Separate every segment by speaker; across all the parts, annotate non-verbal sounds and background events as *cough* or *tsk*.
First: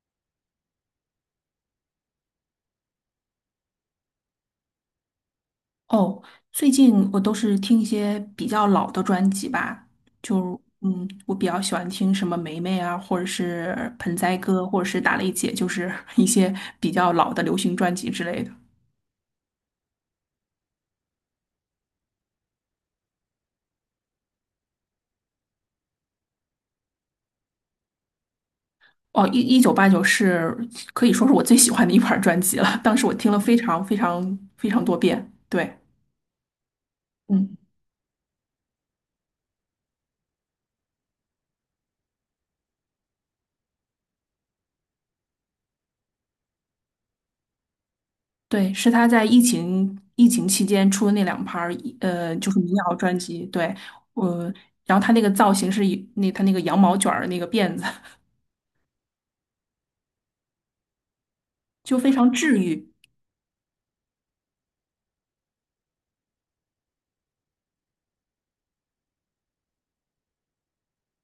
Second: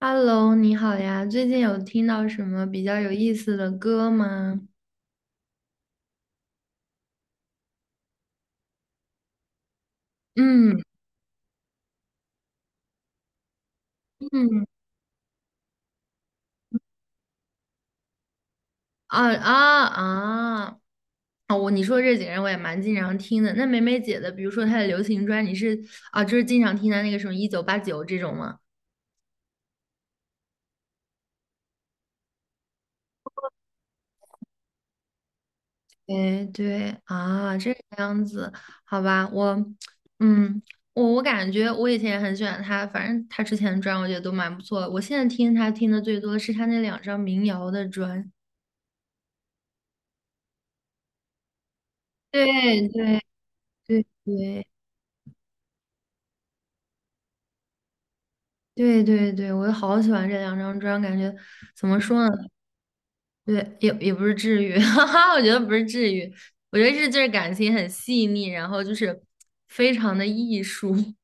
Speaker 1: Hello，你好呀，最近有听到什么比较有意思的歌吗？
Speaker 2: 哦，最近我都是听一些比较老的专辑吧，
Speaker 1: 嗯
Speaker 2: 我比较喜欢听什么梅梅啊，或者是盆栽哥，
Speaker 1: 嗯。
Speaker 2: 或者是打雷姐，就是 *laughs* 一些比较老的流行专辑之类的。
Speaker 1: 啊啊啊！啊，你说这几个人我也蛮经常听的。那梅梅姐的，比如说她的流行专，啊，就是经常听她那个什么1989这种吗？
Speaker 2: 哦，一九八九可以说是我最喜欢的一盘儿专辑了，当时我听了非常非常非常多遍。对，
Speaker 1: 对对
Speaker 2: 嗯，
Speaker 1: 啊，这个样子，好吧，嗯，我感觉我以前也很喜欢她，反正她之前的专我觉得都蛮不错的。我现在听她听的最多的是她那两张民谣的专。
Speaker 2: 对，是他在疫情期间出的那两盘儿，就是民
Speaker 1: 对
Speaker 2: 谣专
Speaker 1: 对
Speaker 2: 辑。对，
Speaker 1: 对
Speaker 2: 我、
Speaker 1: 对
Speaker 2: 然后他那个造型是以那他那个羊毛卷儿的那个辫子，
Speaker 1: 对对对，我好喜欢这两张专，感觉怎
Speaker 2: 就
Speaker 1: 么
Speaker 2: 非
Speaker 1: 说
Speaker 2: 常
Speaker 1: 呢？
Speaker 2: 治愈，
Speaker 1: 对，也不是治愈，*laughs* 哈哈，我觉得不是治愈，我觉得是就是感情很细腻，然后就是非常的艺术。*laughs*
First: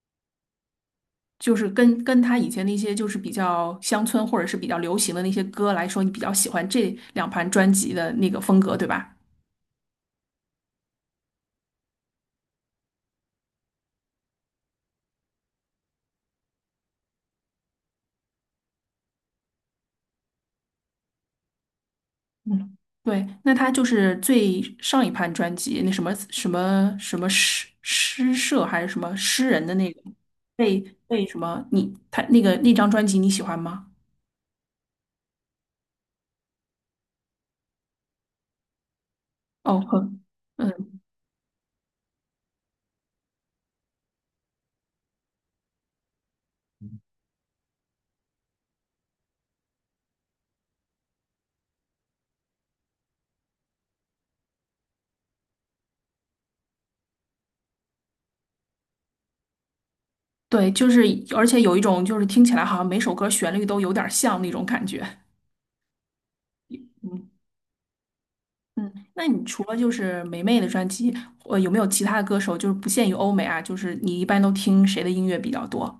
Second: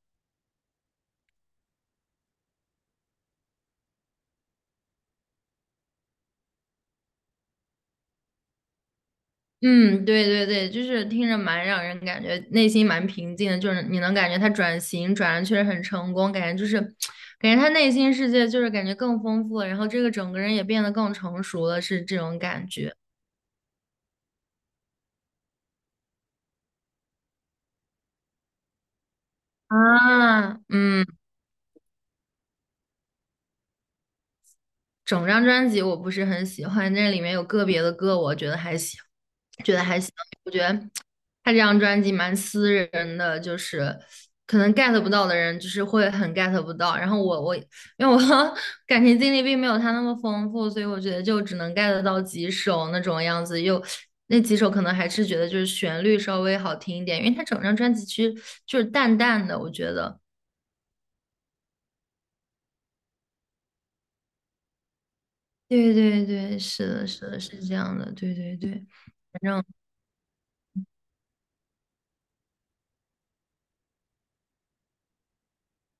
Speaker 2: 就是跟他以前那些就是比较乡村或者是比较流行的那些歌来说，你比较喜欢这两盘专辑的那个风格，对吧？
Speaker 1: 嗯，对对对，就是听着蛮让人感觉内心蛮平静的，就是你能感觉他转型转的确实很成功，感觉就是感觉他内心世界就是感觉更丰富了，然后这个整个人也变得更成熟了，是这种感
Speaker 2: 嗯，
Speaker 1: 觉
Speaker 2: 对，那他就是最上一盘专辑那什么什么什么社还是什么诗人的那个
Speaker 1: 啊，
Speaker 2: 被
Speaker 1: 嗯。
Speaker 2: 什么你他那个那张专辑你喜欢吗？
Speaker 1: 整张专辑我不是很喜欢，那里面有个别的歌我觉得还行，觉
Speaker 2: 哦，
Speaker 1: 得还行。
Speaker 2: 很。
Speaker 1: 我觉得
Speaker 2: 嗯，
Speaker 1: 他这张专辑蛮私人的，就是可能 get 不到的人，就是会很 get 不到。然后我因为我 *laughs* 感情经历并没有他那么丰富，所以我觉得就只能 get 到几首那种样子，又那几首可能还是觉得就是旋律稍微好听一点，因为他整张专辑其实就是淡淡的，我觉得。
Speaker 2: 对，就是，而且有一种就是听起来好像每首歌旋律都有点像那种感觉。
Speaker 1: 对对对，是的，是
Speaker 2: 嗯。
Speaker 1: 的，是这样的，对对对，
Speaker 2: 嗯，那
Speaker 1: 反
Speaker 2: 你除
Speaker 1: 正
Speaker 2: 了就是霉妹的专辑，呃，有没有其他的歌手，就是不限于欧美啊，就是你一般都听谁的音乐比较多？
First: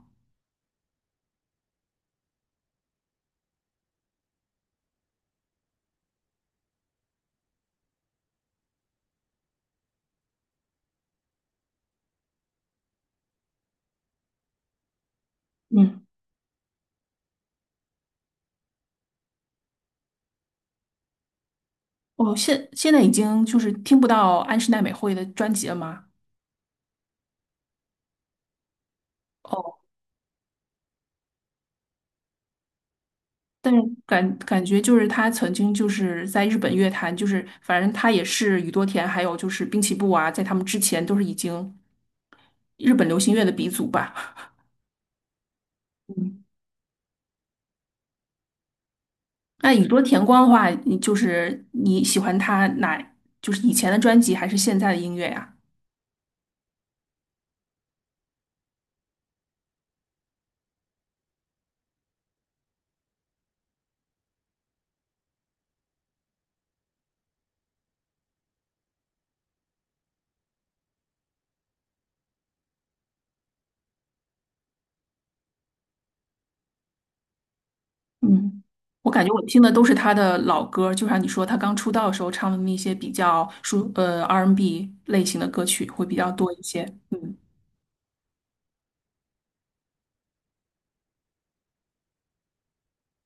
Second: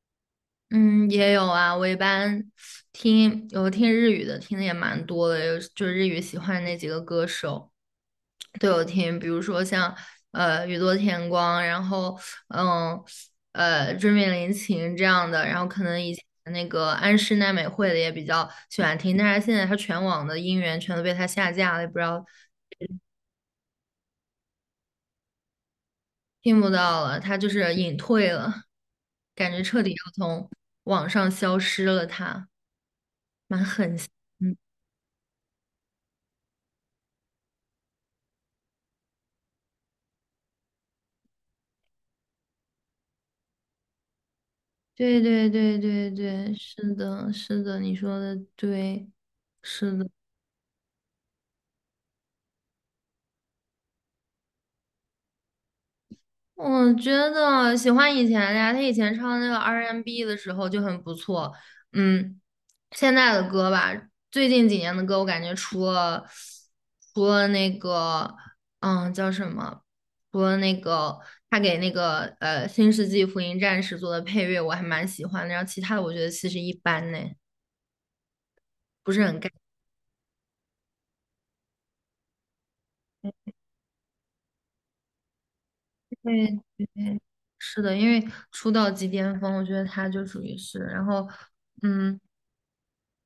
Speaker 1: 嗯，也有啊。我一般有听日语的，听的也蛮多的，有就是日语喜欢那几个歌手都有听，比如说像宇多田光，然后嗯椎名林檎这样的，然后可能
Speaker 2: 嗯，
Speaker 1: 以前那个安室奈美惠的也比较喜欢听，但是现在她全网的音源全都被她下架了，也不知道
Speaker 2: 哦，现在已经就是听不到安室奈美惠的专辑了吗？
Speaker 1: 听不到了，她就是隐退了，感觉
Speaker 2: 哦，
Speaker 1: 彻底要从网上消失了她。
Speaker 2: 但是感觉就是她曾经就是在日本乐坛，就是反正她也是宇多田，还有就是滨崎步啊，在他们之前都是已经日本流行乐的鼻祖吧。
Speaker 1: 对对对对
Speaker 2: 嗯，
Speaker 1: 对，是的，是的，你说的对，
Speaker 2: 那宇
Speaker 1: 是
Speaker 2: 多
Speaker 1: 的。
Speaker 2: 田光的话，你就是你喜欢他哪，就是以前的专辑还是现在的音乐呀？
Speaker 1: 我觉得喜欢以前的呀，他以前唱那个 R&B n 的时候就很不错。嗯，现在的歌吧，最近几年的歌，我感觉除了那个，嗯，叫什么？除了那个他给那个《新世纪福音战士》做的配乐，我还蛮喜欢的。然后其他的，我觉得其实一般呢，
Speaker 2: 嗯，我
Speaker 1: 不
Speaker 2: 感
Speaker 1: 是
Speaker 2: 觉
Speaker 1: 很
Speaker 2: 我
Speaker 1: get。
Speaker 2: 听的都是他的老歌，就像你说他刚出道的时候唱的那些比较R&B 类型的歌曲会比较
Speaker 1: 对
Speaker 2: 多一些。
Speaker 1: 对，
Speaker 2: 嗯
Speaker 1: 是的，因为出道即巅峰，我觉得他就属于是，然后，嗯，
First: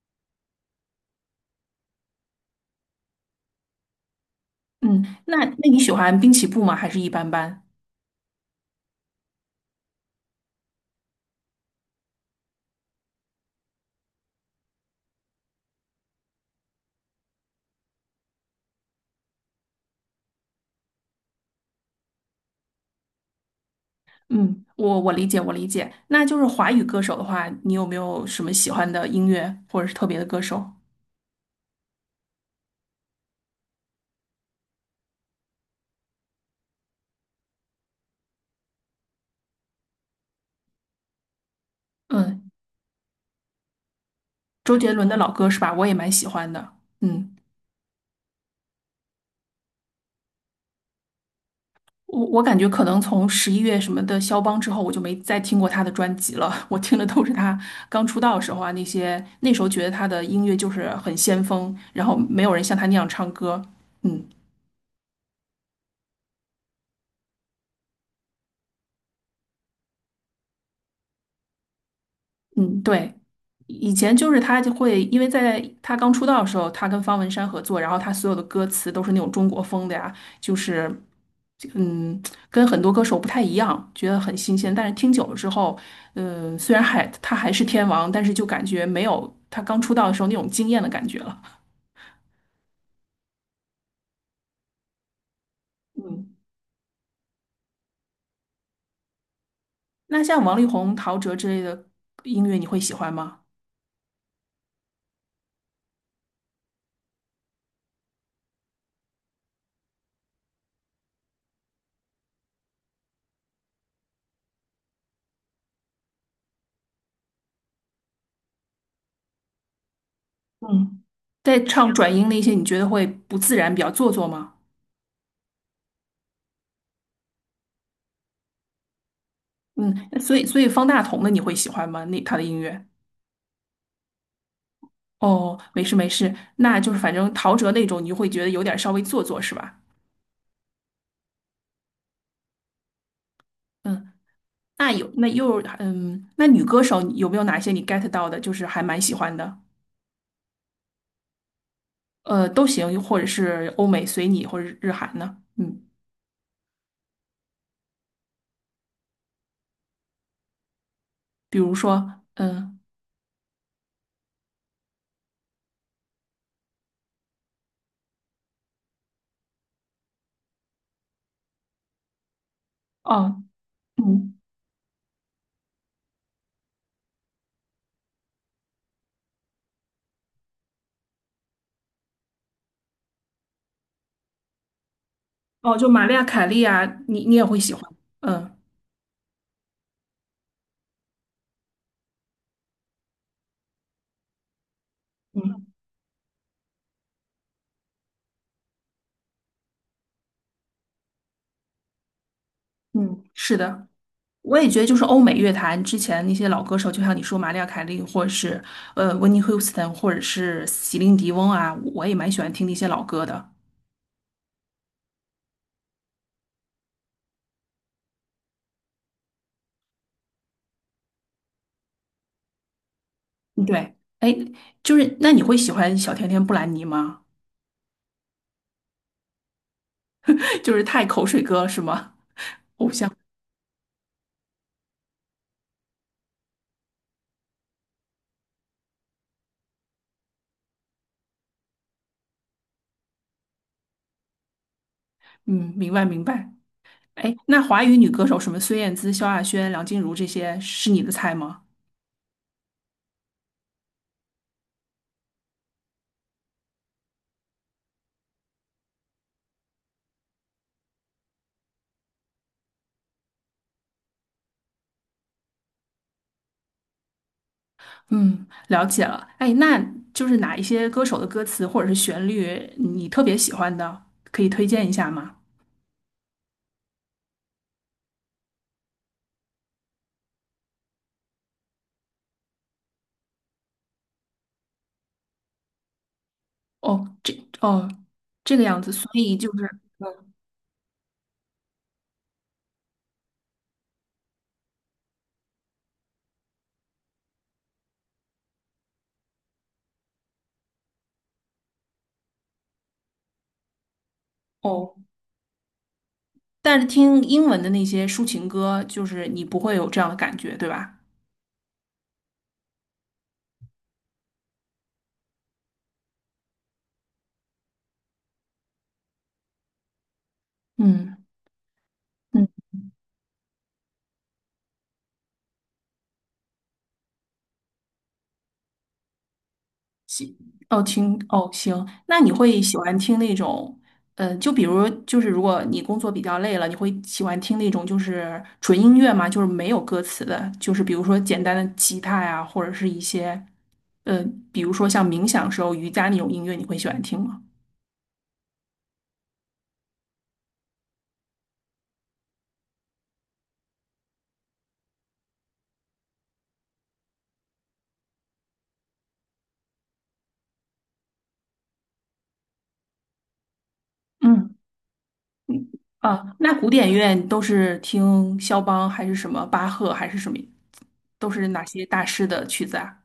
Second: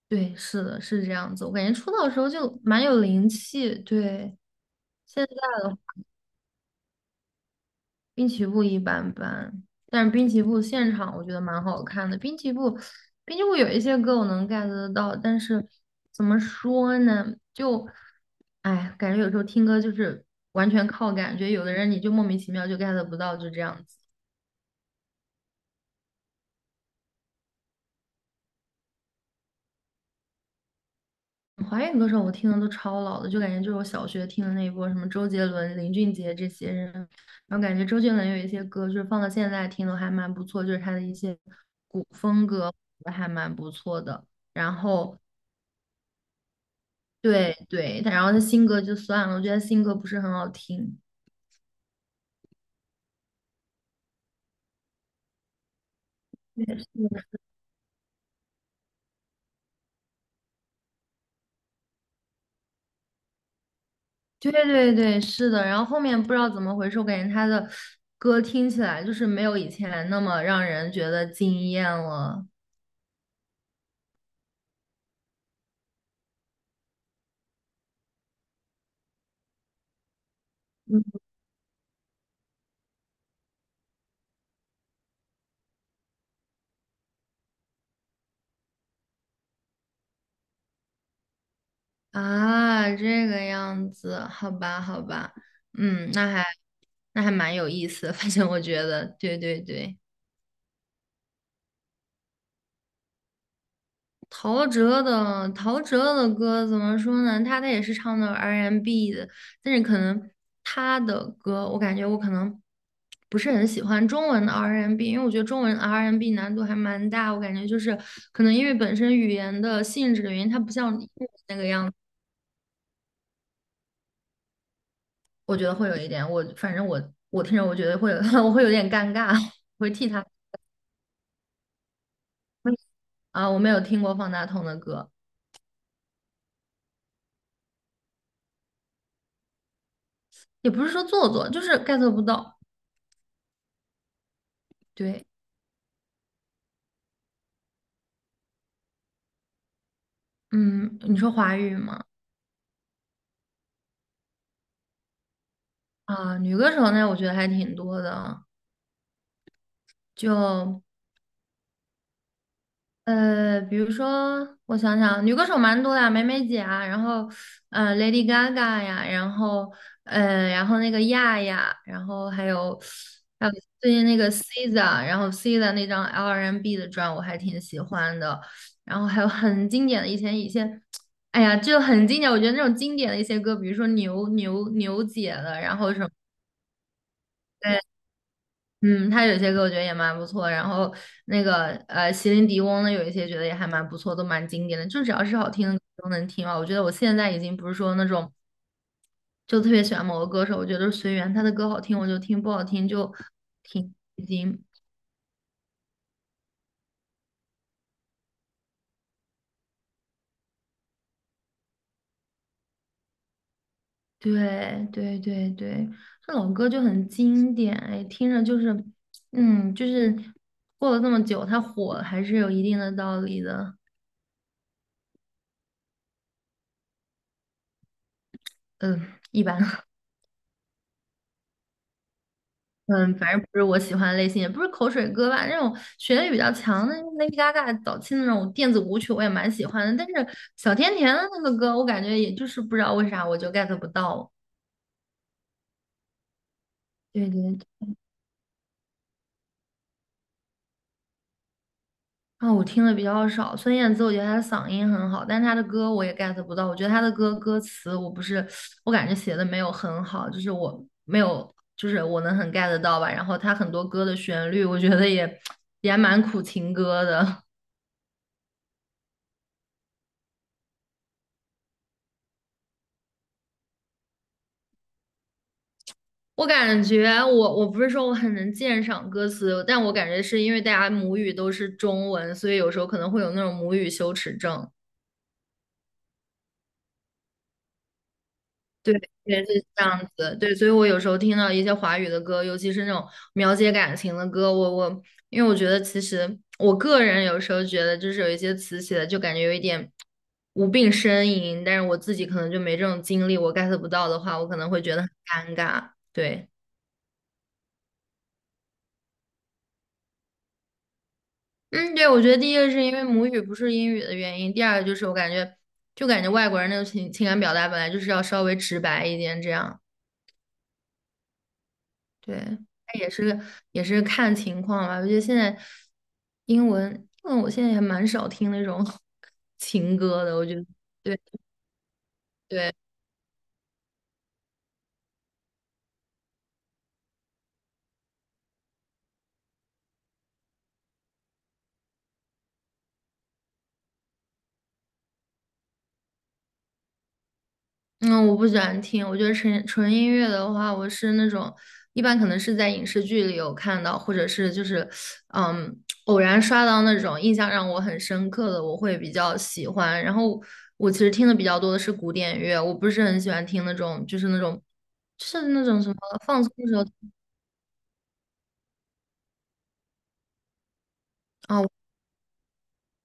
Speaker 1: 对，是的，是这样子。我感觉出道的时候就蛮有灵气，对。
Speaker 2: 嗯，
Speaker 1: 现在
Speaker 2: 那
Speaker 1: 的话
Speaker 2: 你喜欢滨崎步吗？还是一般般？
Speaker 1: 滨崎步一般般，但是滨崎步现场我觉得蛮好看的。滨崎步有一些歌我能 get 得到，但是怎么说呢？就，哎，感觉有时候听歌就是完全靠感觉，有的人你就莫名其妙就 get 不到，就这样子。
Speaker 2: 嗯，我理解我理解。那就是华语歌手的话，你有没有什么喜欢的音乐或者是特别的歌手？
Speaker 1: 华语歌手我听的都超老的，就感觉就是我小学听的那一波，什么周杰伦、林俊杰这些人，然后感觉周杰伦有一些歌就是放到现在听都还蛮不错，就是他的一些古风
Speaker 2: 嗯，
Speaker 1: 歌还蛮不错的。然
Speaker 2: 周杰伦的
Speaker 1: 后
Speaker 2: 老歌是吧？我也蛮喜欢的。嗯。
Speaker 1: 对对，他然后他新歌就算了，我觉得新歌不是很好听。
Speaker 2: 我我感觉可能从十一月什么的肖邦之后，我就没再听过他的专辑了。*laughs* 我听的都是他刚出道的时候啊，那些那时候觉得他的音乐就是很先锋，然后没有人像他那样唱歌。嗯
Speaker 1: 对对对，是的。然后后面不知道怎么回事，我感觉他的歌听起来就是没有以前那么让人觉得惊艳了。
Speaker 2: 嗯，对。以前就是他就会，因为在他刚出道的时候，他跟方文山合作，然后他所有的歌词都是那种中国风的呀，就是嗯，跟很多歌手不太一样，觉得很新鲜。但是听久了之后，嗯，虽然还他还是天王，但是就感觉没有他刚出道的时候那种惊艳的感觉了。
Speaker 1: 啊，这个样子，好吧，好吧，嗯，那
Speaker 2: 嗯，
Speaker 1: 还那还蛮有意思 *laughs* 反正我觉得，对对对，
Speaker 2: 那像王力宏、陶喆之类的音乐，你会喜欢吗？
Speaker 1: 陶喆的歌怎么说呢？他也是唱的 R&B n 的，但是可能他的歌，我感觉我可能不是很喜欢中文的 R&B，n 因为我觉得中文 R&B n 难度还蛮大，我感觉就是可能因为本身语言的性质的原因，它不像英
Speaker 2: 嗯，
Speaker 1: 文那
Speaker 2: 在
Speaker 1: 个
Speaker 2: 唱
Speaker 1: 样。
Speaker 2: 转音那些，你觉得会不自然，比较做作吗？
Speaker 1: 我觉得会有一点，我反正我听着，我觉得会有，*laughs* 我会有点尴尬，*laughs* 我会替
Speaker 2: 嗯，
Speaker 1: 他
Speaker 2: 所以方大同的你会喜欢吗？那他的音乐？
Speaker 1: 啊，我没有听过方大同的歌，
Speaker 2: 哦，没事没事，那就是反正陶喆那种，你就会觉得有点稍微做作是吧？
Speaker 1: 也不是说做作，就是 get 不到。
Speaker 2: 嗯，那有
Speaker 1: 对，
Speaker 2: 那又嗯，那女歌手有没有哪些你 get 到的，就是还蛮喜欢的？
Speaker 1: 嗯，你说华语吗？
Speaker 2: 呃，都行，或者是欧美随你，或者日韩呢？嗯，
Speaker 1: 啊，女歌手呢，我觉得还挺多的，就
Speaker 2: 比如说嗯
Speaker 1: 比如说，我想想，女歌手蛮多的，梅梅姐啊，然后Lady Gaga 呀，然后那个亚亚，然后还有
Speaker 2: 哦
Speaker 1: 还有最近那个
Speaker 2: 嗯
Speaker 1: SZA，然后 SZA 那张 R&B 的专我还挺喜欢的，然后还有很经典的以前一些，哎呀，就很经典，我觉得那种经典的一些歌，比如说牛姐的，
Speaker 2: 哦，
Speaker 1: 然
Speaker 2: 就
Speaker 1: 后什
Speaker 2: 玛
Speaker 1: 么。
Speaker 2: 丽亚凯莉啊，你你也会喜欢？嗯
Speaker 1: 嗯，他有些歌我觉得也蛮不错，然后那个席琳迪翁的有一些觉得也还蛮不错，都蛮经典的，就只要是好
Speaker 2: 嗯
Speaker 1: 听的歌都能听嘛。我觉得我现在已经不是说那种就特别喜欢某个歌手，我觉得随缘，他的歌好听我就听，不好听就
Speaker 2: 嗯，是的。
Speaker 1: 听，已
Speaker 2: 我
Speaker 1: 经。
Speaker 2: 也觉得，就是欧美乐坛之前那些老歌手，就像你说玛丽亚·凯莉，或者是呃温尼·休斯顿，或者是席琳迪翁啊，我也蛮喜欢听那些老歌的。
Speaker 1: 对对对对，这老歌就很经典，哎，听着就是就是过了这么久，它火还是有一定的道理
Speaker 2: 嗯
Speaker 1: 的。
Speaker 2: 对，哎，就是那你会喜欢小甜甜布兰妮吗？
Speaker 1: 嗯，一般。*laughs*
Speaker 2: *laughs* 就是太口水歌是吗？
Speaker 1: 嗯，反正不是我喜欢的类型，也不是口水歌吧。那种旋律比较强的 Lady Gaga 早期的那种电子舞曲，我也蛮喜欢的。但是小甜甜的那个歌，我感觉也就是不知道为啥我就 get 不到。
Speaker 2: 嗯，明白明白。
Speaker 1: 对
Speaker 2: 哎，
Speaker 1: 对，
Speaker 2: 那华
Speaker 1: 对，
Speaker 2: 语女歌手什么孙燕姿、萧亚轩、梁静茹这些是你的菜吗？
Speaker 1: 啊，我听的比较少。孙燕姿，我觉得她的嗓音很好，但是她的歌我也 get 不到。我觉得她的歌词，我不是，我感觉写的没有很好，就是我没有，就是我能很 get 到吧。然后她很多歌的旋律，我觉得也 *tsk* 也还蛮苦情歌的。
Speaker 2: 嗯，了解了。哎，那就是哪一些歌手的歌词或者是旋律你特别喜欢的，可以推荐一下吗？
Speaker 1: 我感觉我不是说我很能鉴赏歌词，但我感觉是因为大家母语都是中文，所以有时候可能会有那种母语羞耻症。
Speaker 2: 哦，这哦，这个样子，
Speaker 1: 对，
Speaker 2: 所以
Speaker 1: 也是
Speaker 2: 就是
Speaker 1: 这样子。对，所以我有时候听到一些华语的歌，尤其是那种描写感情的歌，我因为我觉得其实我个人有时候觉得就是有一些词写的就感觉有一点无病呻吟，但是我自己可能就没这种经历，我 get 不到的话，我可能会
Speaker 2: 哦，
Speaker 1: 觉得很尴尬。对。
Speaker 2: 但是听英文的那些抒情歌，就是你不会有这样的感觉，对吧？
Speaker 1: 嗯，对，我觉得第一个是因为母语不是英语的原因，第二个就是我感觉，就感觉外国人那种情感表达本来就是要稍微直白一点，这样，
Speaker 2: 嗯
Speaker 1: 对，
Speaker 2: 嗯，
Speaker 1: 但也是看情况吧。我觉得现在英文，我现在也蛮少听那种 *laughs* 情歌的，我觉得，
Speaker 2: 哦，听
Speaker 1: 对
Speaker 2: 哦，行，那你会
Speaker 1: 对
Speaker 2: 喜欢听那种，呃，就比如就是如果你工作比较累了，你会喜欢听那种就是纯音乐吗？就是没有歌词的，就是比如说简单的吉他呀，或者是一些，呃，比如说像冥想时候瑜伽那种音乐，你会喜欢听吗？
Speaker 1: 嗯，我不喜欢听，我觉得纯音乐的话，我是那种一般可能是在影视剧里有看到，或者是就是嗯偶然刷到那种印象让我很深刻的，我会比较喜欢。然后我其实听的比较多的是古典乐，我不是很喜欢听那种就是那
Speaker 2: 嗯。
Speaker 1: 种就是那种什么
Speaker 2: 啊，
Speaker 1: 放松
Speaker 2: 那
Speaker 1: 的
Speaker 2: 古
Speaker 1: 时候
Speaker 2: 典乐都是听肖邦还是什么巴赫还是什么，都是哪
Speaker 1: 啊，
Speaker 2: 些大师的曲子啊？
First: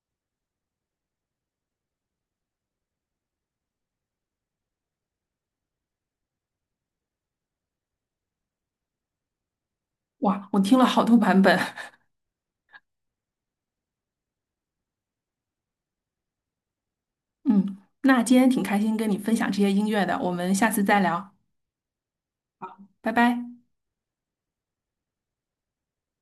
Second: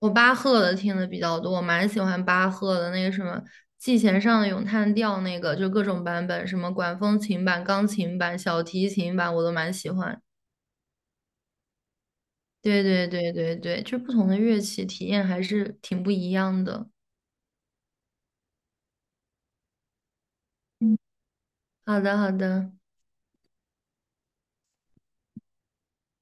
Speaker 1: 我巴赫的听的比较多，我蛮喜欢巴赫的那个什么《季弦上的咏叹调》那个，就各种版本，什么管风琴版、钢琴版、小提琴版，我都蛮喜欢。
Speaker 2: 哇，我听了好多版本。
Speaker 1: 对对对对对，就不同的乐器体验还是挺不一样的。
Speaker 2: *laughs* 嗯，那今天挺开心跟你分享这些音乐的，我们下次
Speaker 1: 嗯，
Speaker 2: 再聊，
Speaker 1: 好的，好的。
Speaker 2: 拜拜。